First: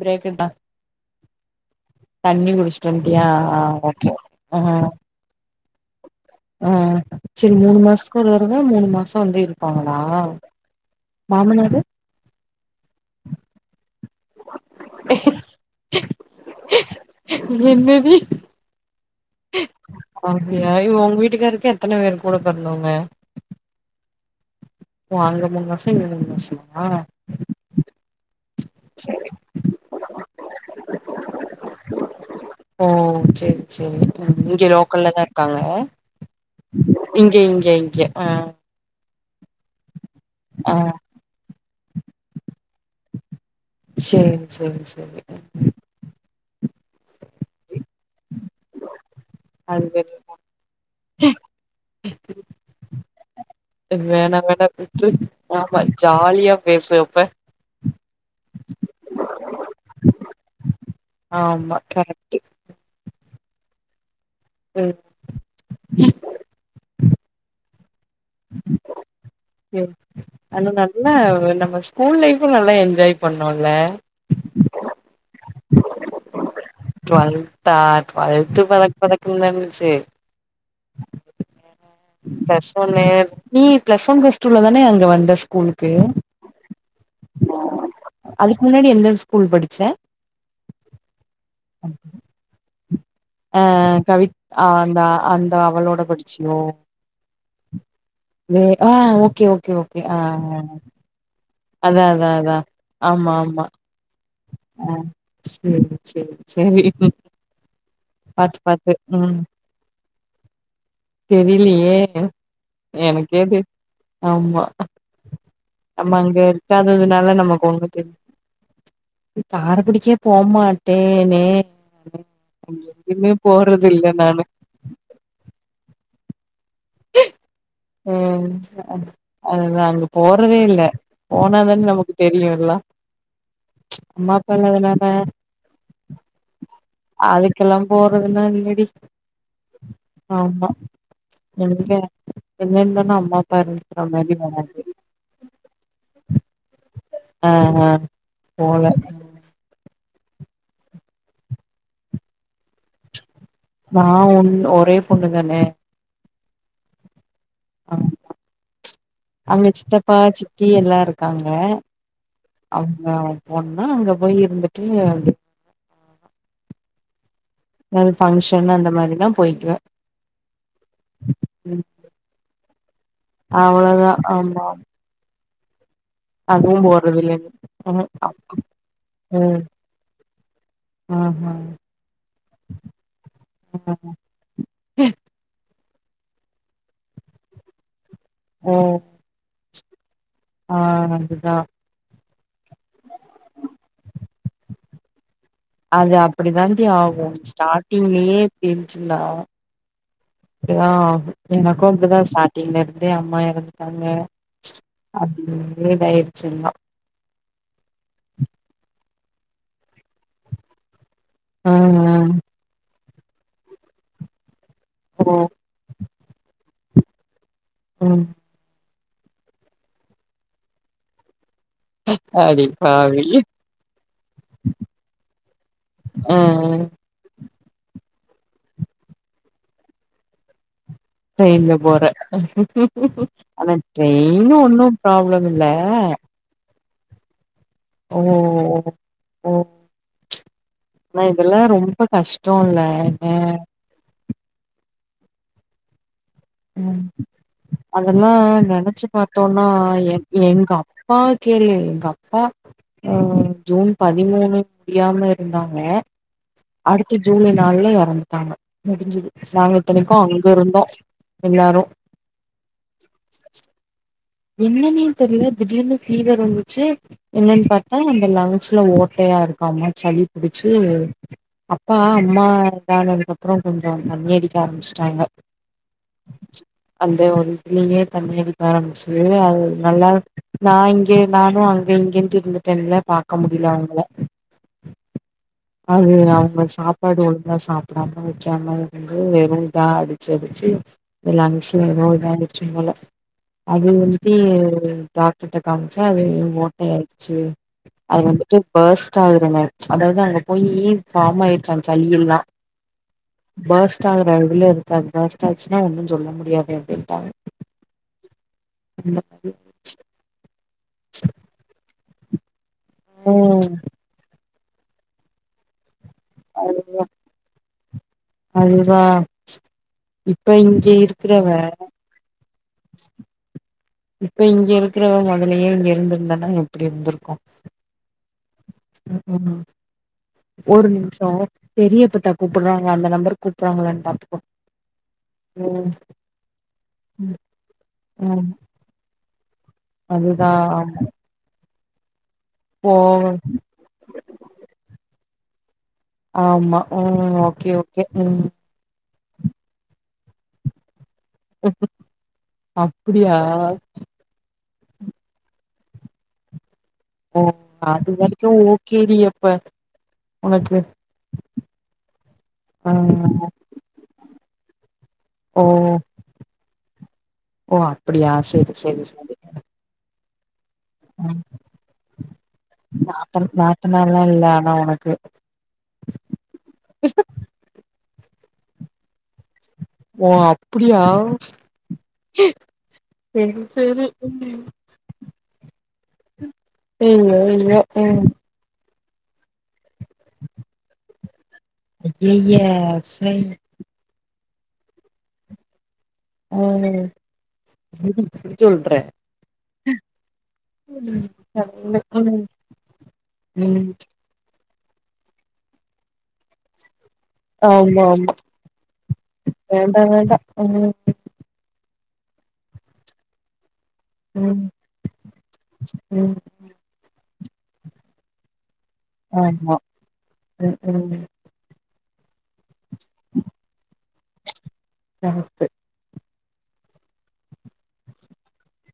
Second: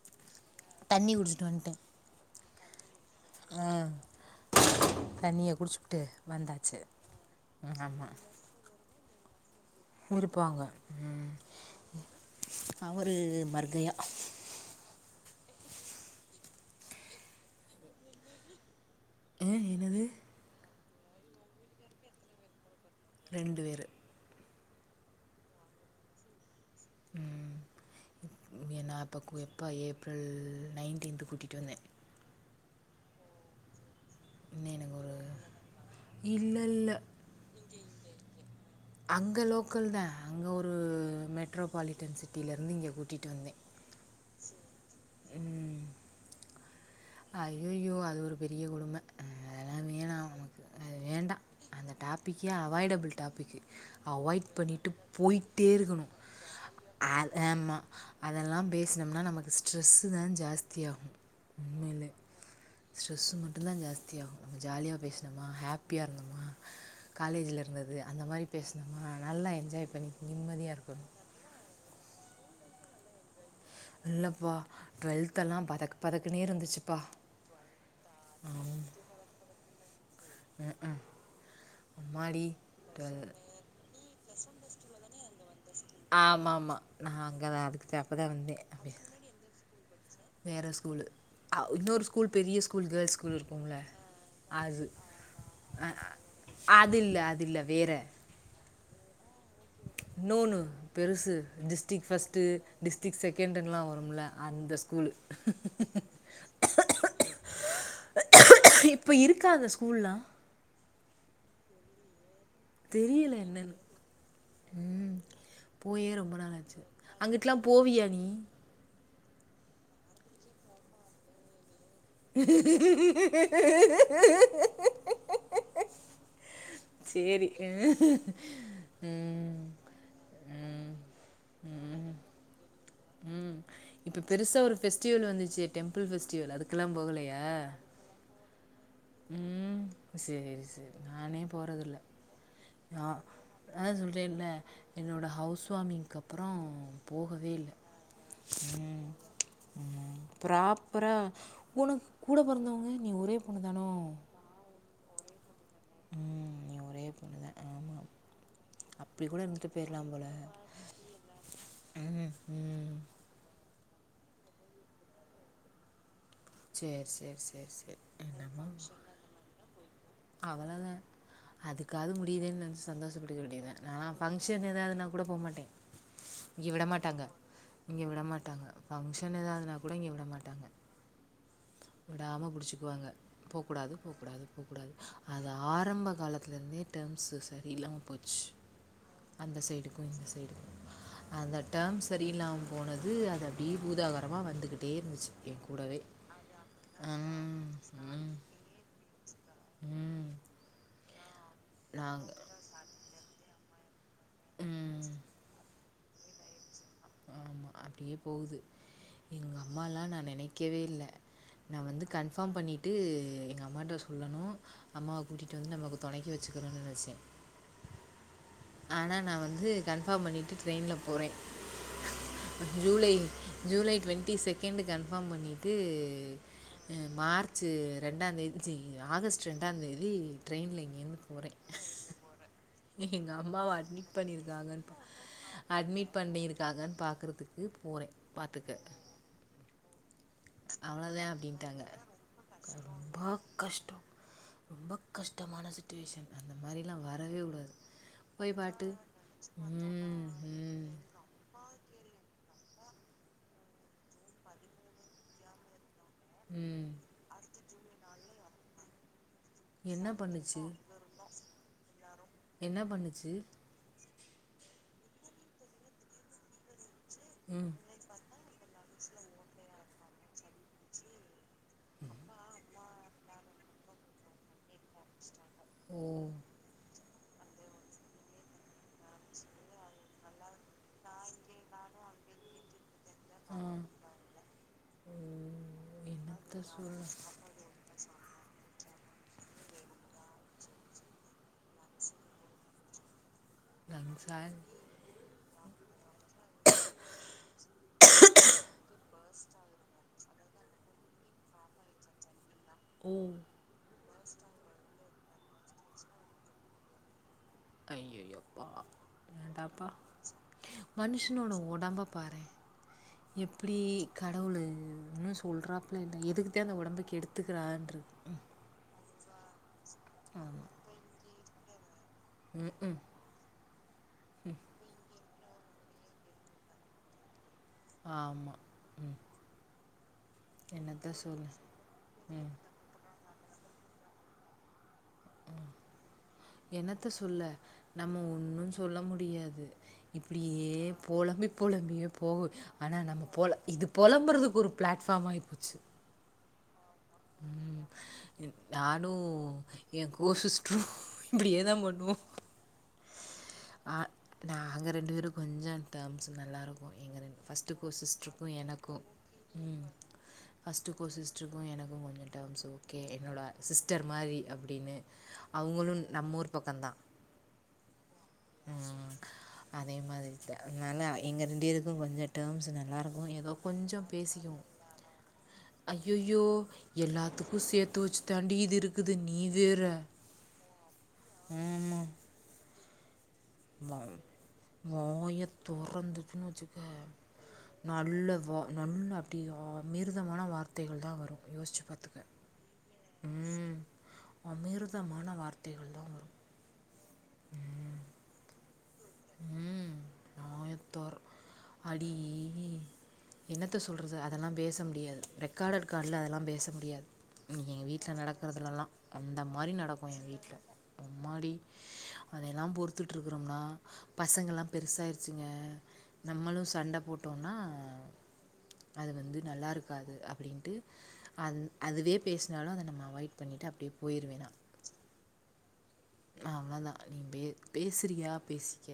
ப்ரேக்கட்டா தண்ணி குடிச்சிட்டு வந்துட்டேன் தண்ணி குடிச் வன்டியா ஆ ஒகே ஒகே ஆ ஆ தண்ணிய குடிச்சிப்புட்டு ஆ செரி மூணு மாசத்துக்கு ஒரு தரவ மூணு மாசௌ வந்து இரு இருக்காங்களா மாமனாரு அவரு மர்கையா [inaudible] என்ன டி ஆ, என்னது அப்டியா ஏய் உங்க வீட்டுக்காருக்கு எத்தன பேர் கூட பொறந்தவங்க ரெண்டு பேரு ஓ அங்க மூனு மாசோ இங்க மூனு மாசோமா ஏன்னா செரி இப்ப எப்ப ஏப்ரல் நைன்டின்த்து கூட்டிட்டு வந்தே ஓ செரி செரி இங்க இன்னும் எனக்கு லோக்கல்ல ஒரு தா இருக்காங்க இல்லை இல்லை இங்க இங்க இங்க ஆ அங்க லோக்கல் தா அங்க ஒரு ஆ மெட்ரோபாலிட்டன் சிட்டியிலருந்து இங்க கூட்டிட்டு வந்தே சேரி சேரி சேரி ஐயையோ அது ஒரு பெரிய கொடும அது பெ நமக்கு அது வேண்டா அந்த டாப்பிக்கே அவாய்டபிள் டாப்பிக்கு வேணா அவாய்ட் வேணா பண்ணிட்டு விட்ரு போயிட்டே ஆமா இருக்கணு ஜாலியா பேசு அப்ப அத அமா அதெல்லா பேசுனோம்னா நமக்கு ஸ்ட்ரெஸ்ஸு தா ஜாஸ்தியாகு ஆமா கரெக்டு ஸ்ட்ரெஸ் மட்டுதா ஜாஸ்தியாகு நம்ம ஜாலிய பேசணு நம்ம ஹாப்பியா இருந்தோமா காலேஜ்ல இருந்தது அந்த மாரி பேசுனோமா சேரி அது நல்லா நம்ம ஸ்கூல் லைஃபு நல்லா என்ஜாய் பண்ணோம்ல இல்லப்பா டுவெல்தெல்லா பதக்கு பதக்கு நே இருந்துச்சுப்பா டுவெல்தா டுவல்த்து பதக் பதக்குனா இருந்துச்சு ம் ம் பிளஸ் ஒன்னு நீ பிளஸ் ஒன் பிளஸ் டூல தானே அங்க வந்த ஸ்கூல் ஆமா ஆமா நா அங்கே தா அதுக்கு அப்பதா வந்தே அதுக்கு முன்னாடி எந்த ஸ்கூல் படி வேற ஸ்கூல் இன்னொரு ஸ்கூல் பெரிய ஸ்கூல் கேர்ள்ஸ் ஸ்கூல் அ இருக்கும்ல, கவித் அது. அந்த அந்த அ அவளோட படிச்சியோ அது இல்ல, அது இல்ல வேற. வே ஆ ஓக்கே ஓக்கே ஓக்கே ஆ இன்னொன்னு ஆ பெருசு டிஸ்டிக் ஃபர்ஸ்ட்டு டிஸ்ட்ரிக் ஆமா ஆமா செகெண்டுலா வரும்ல அந்த ஆ ஸ்கூலு சேரி சேரி சேரி பாத்து பாத்து இப்ப ம் இருக்கா அந்த ஸ்கூல்லாம்? தெரியலையே தெரியல எனக்கேது என்னன்னு. ஆமா ம். போயே ஆமா ரொம்ப அங்க நாள் ஆச்சு. இருக்காததுனால அங்கிட்டுலாம் நமக்கு ஒன்னு போவியா தெரிய நீ? நி காரைக்குடிக்கே போ மாட்டேனே இல்ல நானு [unintelligible] சரி. ‌ம் அது ம். அதுதான்ங்க போறதே இல்ல போனாதன நமக்கு தெரியு எல்லா ம் இப்ப அம்மா அப்பா பெருசா ஒரு இல்லாதனால ஃபெஸ்டிவல் வந்துச்சு டெம்பிள் பெஃஸ்டிவல் அதுக்கு அதுக்கெல்லா போறதுல்லா இல்லடி ம் சேரி ஆமா சேரி நானே எங்க போறதுல எங்க ஆ இருந்தாலு அம்மா அப்பா அதா இருந்துக்கிற சொல்றே மாரி இல்ல வராது என்னோட ஹவுஸ் வார்மிங்க்கு அப்புறோ ஆ போகவே இல்ல ஆ போல ம். ப்ராப்பரா உனக்கு கூட பொறந்தவங்க நீ ஒரே பொண்ணு தானோ? நா ஒன் ஒரே பொண்ணு தானே ம் நீ ஒரே பொண்ணுதா ஆமா அங்க இருந்துட்டு போயிரலாம் சித்தப்பா போல. சித்தி எல்லா இருக்காங்க ம். ம். அவங்க ஒன்னா அங்க போய் இருந்துட்டு வந் சேரி சேரி சேரி ஏதாவது ஃபங்க்ஷன் அந்த மாரினா போயிடுவே அவ்வளாதா அதுக்காவது முடியுதுதேன்னு நெனச்சி சந்தோஷப்பட்டுக்க வேண்டியதுதா நா அவ்ளோதா ஆமா ஃபங்க்ஷன் ஏதாவதுன்னா கூட போமாட்டே அதுவு போடுரதில்லங்க இங்கே விடமாட்டாங்க ஃபங்க்ஷன் எதாவதுனா கூட இங்கே விட மாட்டாங்க ஆஹஹா விடாம புடிச்சிக்கு வாங்க போக் கூடாது போக் கூடாது போக்கூடாது அது ஆரம்ப காலத்துல இருந்தே டேம்ஸ்சு சரியில்லாம போச்சு ம். அந்த சைடுக்கு இந்த சைடுக்கு ஆ அதுதா அந்த டேம்ஸ் சரியில்லாம போனது அது அப்புடியே பூதாகரமா வந்துக்கிட்டே இருந்துச்சு எனக்கு அது அப்புடிதா டி ஆகு ம் ஸ்டார்ட்டிங்லயே பிரிஞ்சிருந்தா ம் ஓகே வா எனக்கு அப்புடிதா நாங்கள் ஸ்டார்டிங்ல இருந்தே அம்மா இறந்துட்டாங்க ம் அப்புடியே இதயிடுச்சுன்னா ஆமா அப்புடியே போகுது எங்க அம்மாலா நா நினைக்கவே இல்ல ஆ நா வந்து ஆ கன்ஃபாம் பண்ணிட்டு எங்க அம்மாட்ட சொல்லணு அம்மா வா ஓ கூட்டிட்டு வந்து நம்ப துணைக்கு வச்சுக்கிறோன்னு நெனச்சே ம் ஆனா நா வந்து கன்ஃபாம் பண்ணிட்டு ட்ரெயின்ல போறே அப்படி ப் பாவி ஜூலை ட்வெண்ட்டி செகண்டு கன்ஃபாம் பண்ணிட்டு ஆ ஆ மார்ச் ரெண்டா தேதி சீ ஆகஸ்ட் ரெண்டா தேதி ட்ரெயினுல்ல இங்கேயிருந்து ட்ரெயின்ல போறே எங்கள் அம்மாவை ஆனா அட்மிட் ட்ரெயின்னு ஒன்னு ப்ராப்ளம் இல்ல பண்ணி இருக்காங்க பாக்குறதுக்கு ட்ரெயின்ல வேற இட இருக்கும் ம் ஆனா அவ்ளோதா இத எல்லா அப்டின்ட்டாங்க ரொம்ப கஷ்டே இல்ல ரொம்ப ஏ கஷ்டோ ரொம்ப கஷ்டமான சுச்சுவேஷன் அந்த மாதிரிலா வரவே கூடாது என்ன போய் பாட்டு நெனச்சு பாத்தோம்னா எங் ம் எங்க ம் அப்பா கேளு எங்க அப்பா ம் ஜூன் பதிமூணு முடியாம இருந்தாங்க ம்ம் அடுத்த ஜூலை நாள்ல இறந்துட்டாங்க முடிஞ்சுது நாங்க என்ன இத்தனைக்கு அங்க பண்ணுச்சு இருந்தோ எல்லாரு என்ன பண்ணுச்சு என்னன்னு தெரியல திடீர்னு பீவர் இருந்துச்சி என்னன்னு ம் பாத்த அத அந்த லங்ஸ்சுல ஓட்டையா இருக்கு ஆமா சளி பிடிச்சு அப்பா அம்மா போனதுக்குப்புறோ கொஞ்சோ தண்ணியடிக்க ஆரம்பிச்சுட்டாங்க ஓ அந்த ஒரு இதிலயே தண்ணி அடிக்க ஆரம்பிச்சு அது நல்லா நா இங்க நானு அங்க இங்கன்னட்டு இருந்துட்டேன்ல பாக்க ஆ முடியல அவுங்கள ஓ அதுல என்னத்த அவுங்க சொல்ல சாப்பாடு ஒழுங்கா சாப் சாப்புடா வைக்கமா இருந்து வெறு இதா அடிச்சி அடிச்சி எல்லா [unintelligible] அது வந்துட்டு லங்ஸா டாக்டர்கிட்ட காமிச்ச அது ஓட்டை ஆயிடுச்சு அது வந்துட்டு பேர்ஸ்ட்டு ஆகுற மாறி அதாவது அங்க போயி ஃபாம் ஆயிச்சா சல்லு எல்லா ம் பலாஸ்ட் ஆகுற இதுல இருக்கா பலாஸ்ட்டு ஆச்சுன்னா ஒன்னு சொல்ல முடியாது அப்டிட்டாங்க அய்யய்யோ அப்பா வேண்டாப்பா மனுஷனோட உடம்ப பாரே ம் எப்டி கடவுளு னு உட்ரா ல்ல எதுக்கு தா இந்த அது உடம்ப கெடுத்துக்கிறான்ருக்கு ம் அதுதா ஆமா திருவ ம் ம் இப்ப இங்க இருக்கிறவ முதலயே இங்க இருந்திருந்தானா எப்டி இருந்திருக்கு ஆமா ம் ஒரு என்னத்த நிமிஷோ சொல்ல பெரியப்பத்தா கூப்புறா அந்த நம்பரு கூப்புறாங்களான்னு பாத்துக்கோ ம் என்னத்த சொல்ல நம்ம ம் ஒன்னு சொல்ல முடியாது அதுதா இப்டியே ஆமா பொலம்பி புலம்பியே போகு ஆனா போக நம்ம போல இது புலம்றதுக்கு ஒரு பிளாட்ஃபாம் ஆகி போச்சு ஆமா ம் ஓகே ஓகே ம் நானு எ கோசிஸ்ட்ரு இப்டியேதா பண்ணுவோ அப்டியா அ நாங்க ரெண்டு பேரு கொஞ்சோ டேம்ஸ் நல்லாரு ப்போ எங்க ஓ ஃபர்ஸ்ட்டு கோ அது சிஸ்டருக்கு வரைக்கு எனக்கு ஓகேடி அப்ப உனக்கு ஃபர்ஸ்ட்டு கோ சிஸ்டருக்கு எனக்கு கொஞ்சோ டேம்ஸ் ஆ ஓகே என்னோட சிஸ்டர் மாரி அப்டின்னு ஓ அவுங்களு நம்ம ஊர் பக்கந்தா ஓ அப்படியா செரி செரி செரி அதே மாதிரி தா அதனால எங்க ரெண்டேருக்கு கொஞ்சோ டேர்ம்ஸ் நல்லாருக்கு நாத்த எதோ கொஞ்சோ நாத்தனார்லா இல்ல பேசிப்போ ஆனா உனக்கு ஐயயோ எல்லாத்துக்கு சேத்து வெச்சி தாண்டி இது இருக்குது நீ வேற ஓ அப்படியா மா வாய தொறந்துச்சின்னு வச்சிக்க ஐயோ ஐயோ ம் நல்ல வா நல்ல அப்டி அமிர்தமான வார்த்தைகள் தா வரு யோசிச்சி ஐயய சய் அமிர்தமான வார்த்தைகள் தா வரு ம் [unintelligible] வாயத்தோர் அடி என்னத்த ம் சொல்றது அதெல்லா பேச முடியாது ரெக்கார்டட் கால்ல அதெல்லா பேச முடியாது இன்னைக்கி எங்க ஆமா வீட்டில ஆமா நடக்கிறதுலலா அந்த மாரி வேண்டா நடக்கு எங்க வேண்டா வீட்ல ம் அம்மாடி அது எல்லா பொறுத்துட்டு இருக்குறம்னா பசங்கள்ல்லா ம் பெருசாயிருச்சிங்க ம் நம்மளு சண்டை போட்டோன்னா அது வந்து நல்லா ஆமா இருக்காது அப்படின்ட்டு ம் ம் அது அதுவே பேசுனாலு அத நம்ம அவாய்ட் பண்ணிட்டு அப்டியே போயிருவே நா சமத்து அவ்ளோ தா நீ பேசு பேசுறியா பேசிக்க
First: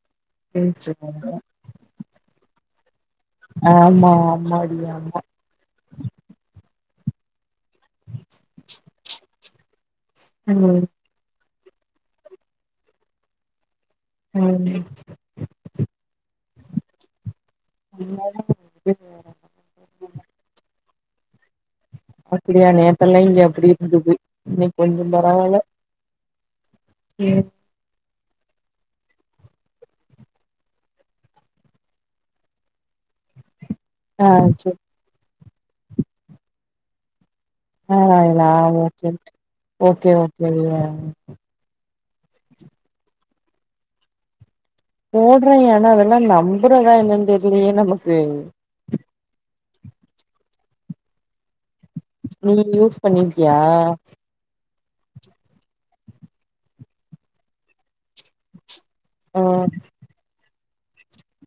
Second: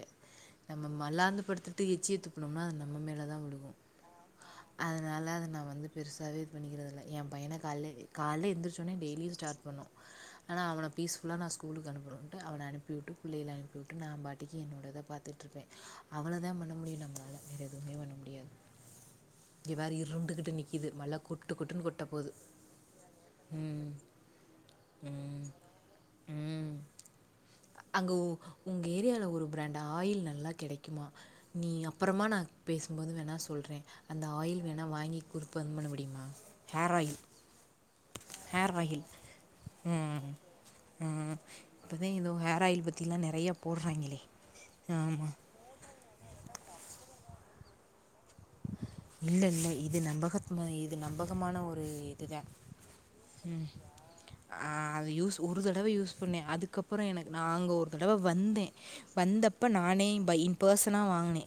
நம்ம பேசுவாங்க. மல்லாந்து படுத்து து எச்சிய துப்புனம்னா அது நம்ம மேலதா ஆமா ஆமாடி ஆமா அத நா வந்து பெருசாவே இது பண்ணிக்கிறது இல்ல என் பையன கால்ல கால்ல எந்திரிச்சோன்னே டெய்லியு ஸ்டார்ட் பண்ணு ஆனா ம் அவன பீஸ்ஃபுல்லா நா ஸ்கூலுக்கு அனுப்பணுன்ட்டு அவன அனுப்பிவிட்டு பிள்ளைகள அனு நா பாட்டிக்கு ம் என்னோடத பாத்துட்டு இருப்பே அவ்வளதா பண்ண முடியு நம்மளால வேற எதுவுமே பண்ண முடியாது [inaudible] இங்க பாரு இருண்டுகிட்டு நிக்குது மழை கொட்டு கொட்டுன்னு கொட் அப்படியா நேத்தல்லா இங்க அப்படி இருந்தது இன்னைக்கு கொஞ்சம் ம் பரவால்ல ம் சேர் அங்க உங்க ஏரியல ஒரு பிராண்ட் ஆயில் நல்லா கிடைக்குமா நீ அப்புறமா நா பேசுபோது வேணா சொல்லுறே அந்த ஆ ஆயில் சரி வேணா வாங்கி கொடுக்க அனுப்பமுடியுமா ஹேர் ஆயிலு ஹேர் ஆயிலா ஓகே ஓகே இப்போதே ஏதோ ஹேர் ஆயில் பற்றிலா நிறையா போடுறாங்களே ஆ ஆமா போடுறே ஆனா அது எல்லா நம்புறதா என்னன்ன தெரியலையே நமக்கு இல்ல இல்ல இது நம்பக இது நம்பகமான ஒரு இதுதான் நீ யூஸ் பண்ணிருக்கியா அது யூஸ் ஒரு தடவ யூஸ் பண்ணேன் அதுக்கு அப்புற எனக்கு நா அங்க ஒரு தடவ வந்தே ஆ வந்தப்ப நானே இ பர்சனாக வாங்கினே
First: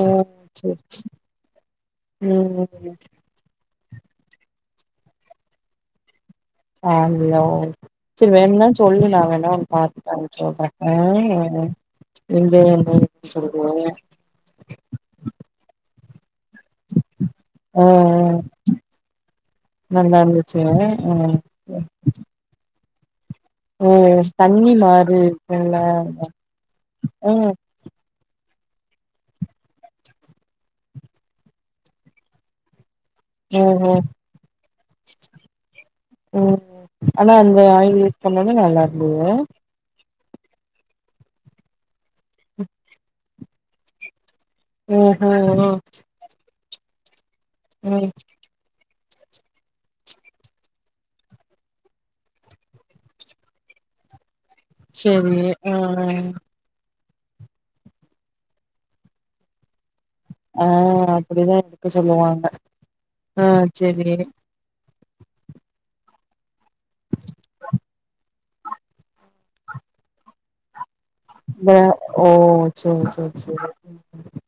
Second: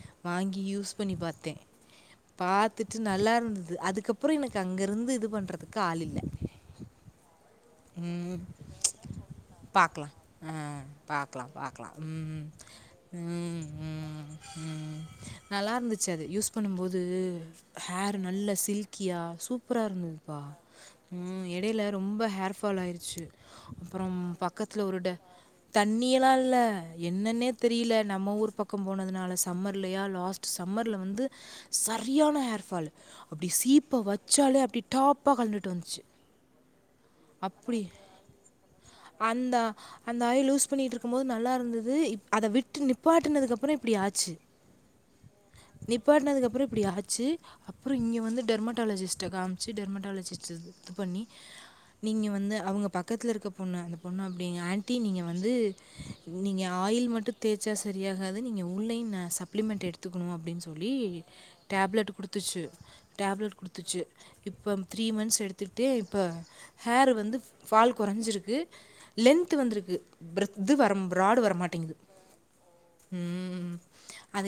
ஓ வாங்கி யூஸ் செரி யூஸ்பண்ணி பாத்தே ம் பாத்துட்டு நல்லா இருந்தது அதுக்கு அப்புற அப்றோ அங்க இருந்து இது பண்ணுறதுக்கு ஆளு இல்லை ஆள் இல்லயா சேரி வேணும்ன்னா சொல்லு நா வேணா பார்க்கலாம் பாத்துட்டு ஆ சொல்றே பார்க்கலாம் இல்ல பார்க்கலாம் ம் என்ன எதாவது ம் சொல்லு ம் ம் நல்லா இருந்துச்சு அது யூஸ் பண்ணுபோது ஆ ஆ ஹேர் நல்ல சில்கியா சூப்பர நல்லா இருந்ததுப்பா இருந்துச்சு ஆ ம் இடயில ரொம்ப ஹேர் ஃபால் ஆயிருச்சு ஓ அப்புற தண்ணி பக்கத்துல ஒரு தெத்து மாரி இருக்குல்ல தண்ணியில்லா இல்ல ஆ என்னன்னே தெரியல நம்ம ஊர் பக்கம் பக்க போனதுனால சம்மர் இல்லயா லாஸ்ட்ட் சம்மர்ல வந்து சரியான ஹேர் ஃபால் அப்டி ஓஹோ சீப்ப வைச்சாலே அப்படி டாப்பா கலன்டு வந்துச்சு அத அந்த அப்படி ஆயில் யூஸ் பண்ணது நல்லா இருந்தது அந்த அந்த ஆயில் லூஸ் பண்ணிகிட்டு இருக்கு போது நல்லா இருந்தது இப்பஅதை விட்டு நிப்பாட்டினது அப்புற இப்டி ஆச்சு ஆஹ நிப்பாடினதுக்கு அப்புற இப்டி ஆச்சு அப்புற ம் இங்கே வந்து டெர்மட்டாலஜிஸ்டக்கா காமிச்சு சி டெர்மடாலஜி இது பண்ணி நீங்க வந்து அவங்க பக்கத்துல இருக்க பொண்ணு அந்த பொண்ணு அப்டிங்க ஆண்டி ஆண்டி நீங்க செரி வந்து ஆ ஆ நீங்க ஆயில் மட்டு தேய்ச்சா சரியாகாது நீங்கள் உள்ளயேளையு நா சப்ளிமெண்ட் எடுத்து கத்துக்கணு அப்படின்னு ஆ சொல்லி அப்டிதா எடுக்க டேப்லட் சொல்லுவாங்க கொடுத்துச்ச ஆ டேப்லெட் கொடுத்துச்சு செரி இப்ப த்ரீ மந்த்ஸ் எடுத்துக்கிட்டட்டு இப்ப ஹேர் வந்து ஃபால் குறைஞ்சிருக்கு லென்த் வந்துருக்கு பிர இது வர பராடு இந்த வரமாட்டேங்குது ஓ செரி செரி செரி ம்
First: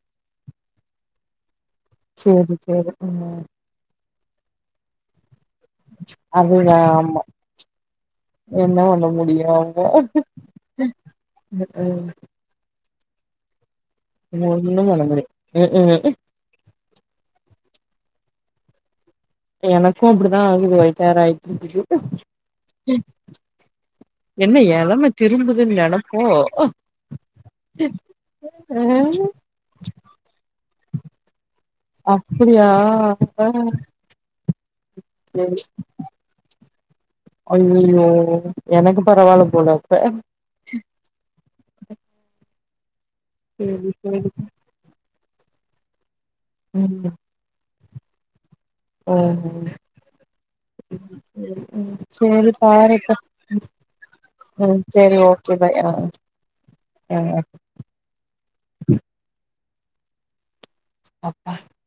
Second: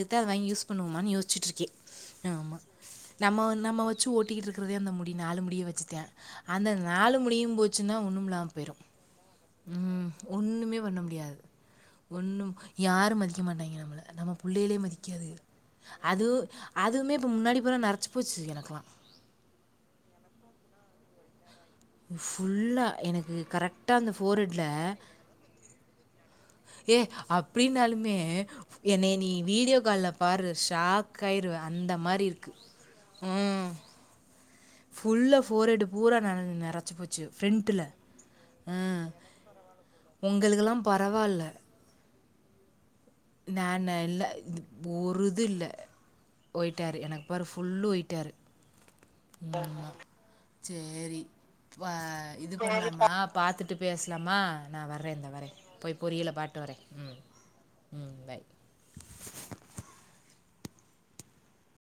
து வாங்கி யூஸ் பண்ணுவோமனுயசிச்சட்டுரு க்கே சேரி ஆமா சேரி ம் நம்ம நம்ம வேச்சு ஓட்டி இருக்கதே அந்த முடி நாலு முடி முடிய வச்சுத்தே அந்த அதுதா நாலு ஆமா முடியு போச்சுன்னா ஒன்னும்ல்லாம போயிடு என்ன பண்ண முடியு அவங்க ம் ஒண்ணுமே பண்ண முடியாது ம் ஓண்ணு யாரு மதிக்க மாட்டாங்க நம்மள நம்ம பிள்ளைகலே ஒன்னு மதிக்க பண்ண காது முடியா ம் ம் அதுவு அதுவுமே இப்போ முன்னாடி போல நறச்சி போச்சு எனக்கலா எனக்கு அப்டிதா ஆகுது ஓயிட் ஹேர் ஆகியிட்டுருக்கு ஃபுல்லாக எனக்கு கரெக்டாக அந்த என்ன ஃபோர்ஹட்டிலா எளம திரும்புதுன்னு நெனப்போ ஏ அப்டினாலுமே என்ன நீ வீடியோ கால்ல பாருற ஷாக் கயிறு அந்த மாதிரி இருக்கு அப்டியா ஆ ம் ஃபுல்ல ஃபோர ஹெட் பூரா ந நேறச்சு போச்சு ஃப்ரண்ட்ல. ஐயோ எனக்கு பரவாயில்ல போல அப்ப உங்களுக்கெல்லா பரவாயில்ல சேரி நான இல்ல சேரி ஒரு இது இல்ல ஓயிட்ஹேர் ம் எனக்கு ஒரு ஃபுல்லு ஒயிட்டாரு ஓஹ் சேரி வ சேரி இது போறோமா பாருப்பா பாத்துட்டு பேசலாமா நா ம் வர்றே செரி இதா வர்றே ஓகே பாய் ஆ ஆ போய் பொரியல பாட்டு வரே ஆ ம் பாய் அப்பா